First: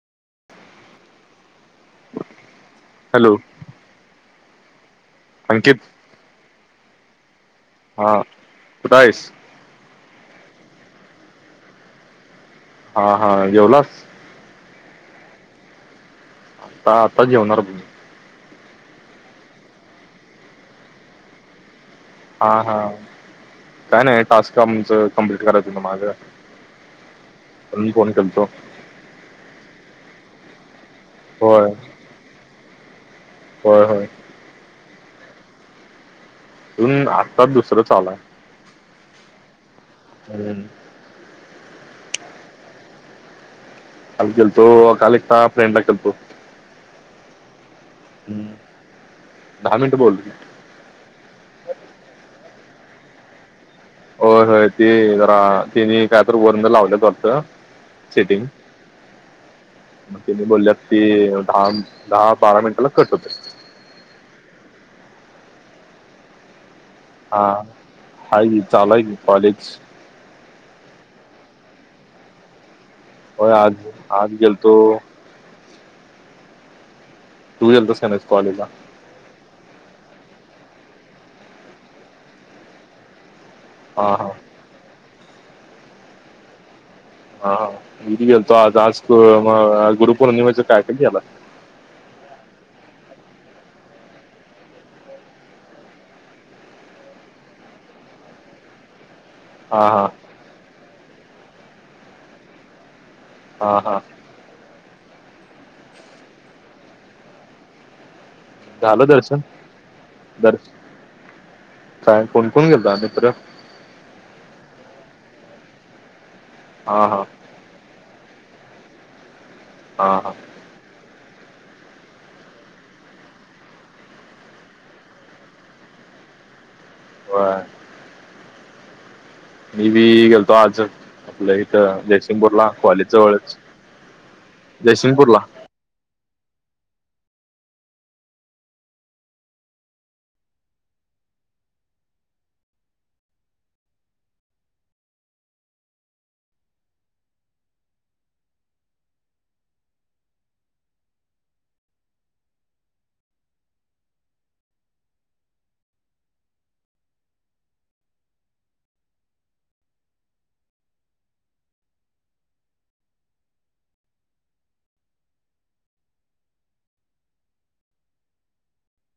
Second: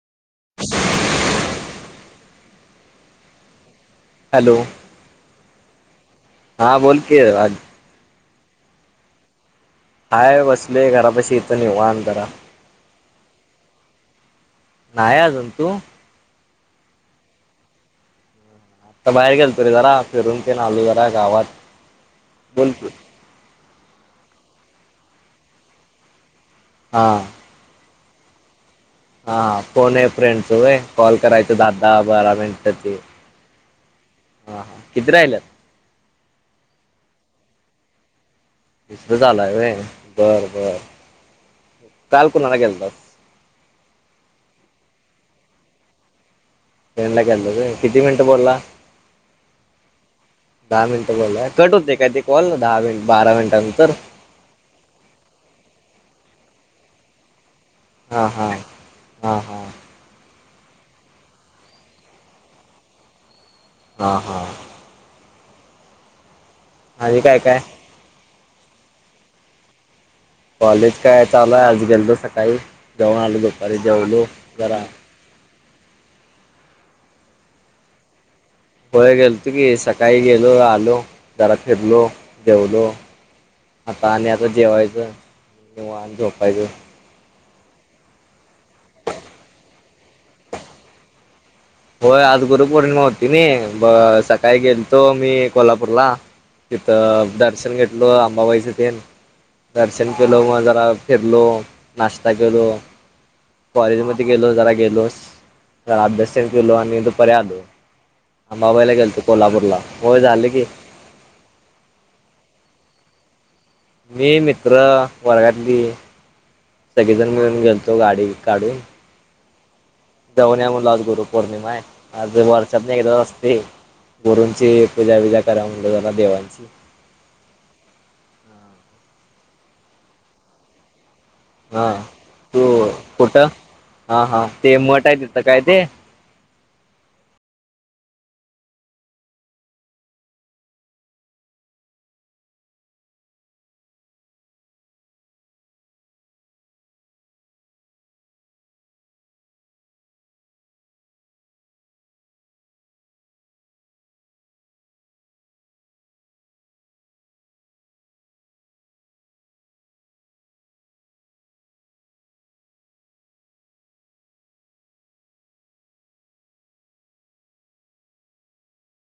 Hello. Hello Ankit हा बोल की राज हां कुठ आहेस? हाय बसलोय घरापाशी इथं निवांत आता. हा हा जेवलास. नाय अजून तू? हां आता जेवणार बघ. तर बाहेर गेलतो रे जरा फिरून तेन आलू जरा गावात हा बोल हा की काय नाही टास्क आमचं कंप्लीट करायचं होत माझं. हां. तर मी फोन केलतो. हां फोन अ फ्रेंडच व्हय कॉल करायच दहा होय दहा बारा मिनिटची. होय. होय. हा हा किती राहिल्यात. अजून आत्ताच दुसरं चालू हाय. तस झालंय बरं हम्म. बर काल कुणाला केलंतास? अ काल केलतो काल एका फ्रेंडला केलतो. फ्रेंड ला केलं व्हय. किती मिनिट हम्म. बोलला? दहा मिनिटं बोललो दहा मिनिटं बोल. कट होते काय ते कॉल दहा मि बारा मिनिटानंतर होय होय ती जरा तिने काय तर [unintelligible] लावलय वाटत हा सेटिंग. हा हा हा मग तिने बोलल्यात ती दहा दहा बारा मिनिटाला कट होते. हा हा. आणि काय हा काय हाई चालूय की कॉलेज. कॉलेज काय चालू आहे आज गेलतो सकाळी जाऊन आलो होय दुपारी आज जेवलो आज गेलतो जरा तू गेलतास का नाही कॉलेजला. होय गेलतो की सकाळी गेलो आलो जरा फिरलो जेवलो हा आता हा आणि आता जेवायचं, निवांत झोपायचं हा हा मी पण गेलतो आज आज अह गुरु पौर्णिमेचं काय का घ्याला होय आज गुरुपोर्णिमा होती नाय, ब सकाळी गेलतो मी कोल्हापूरला तिथं दर्शन घेतलो अंबाबाईच ते हा हा दर्शन केल मग जरा फिरलो नाश्ता केलो हा हा कॉलेजमध्ये ध्ये गेलो जरा गेलो जरा अभ्यास तरी केलो आणि दुपारी आलो. अंबाबाईला झालं गेलतो दर्शन कोल्हापूरला, होय झाल की कारण कोण कोण गेलत अह मित्र? मी मित्र वर्गातली, हा हा सगळीजण मिळून गेलतो गाडी काढून. हा हा जाऊन या म्हणलं आज गुरुपौर्णिमा आहे आज वर्षातन एकदाच असते गुरूंची पूजा विजा करा म्हणलं जरा देवांची व्हय. मी बी गेलतो आज. आपलं हा इथं तू जयसिंगपूरला कॉलेज कुठं जवळच हा हा ते मठ आहे जयसिंगपूर तिथं ला काय ते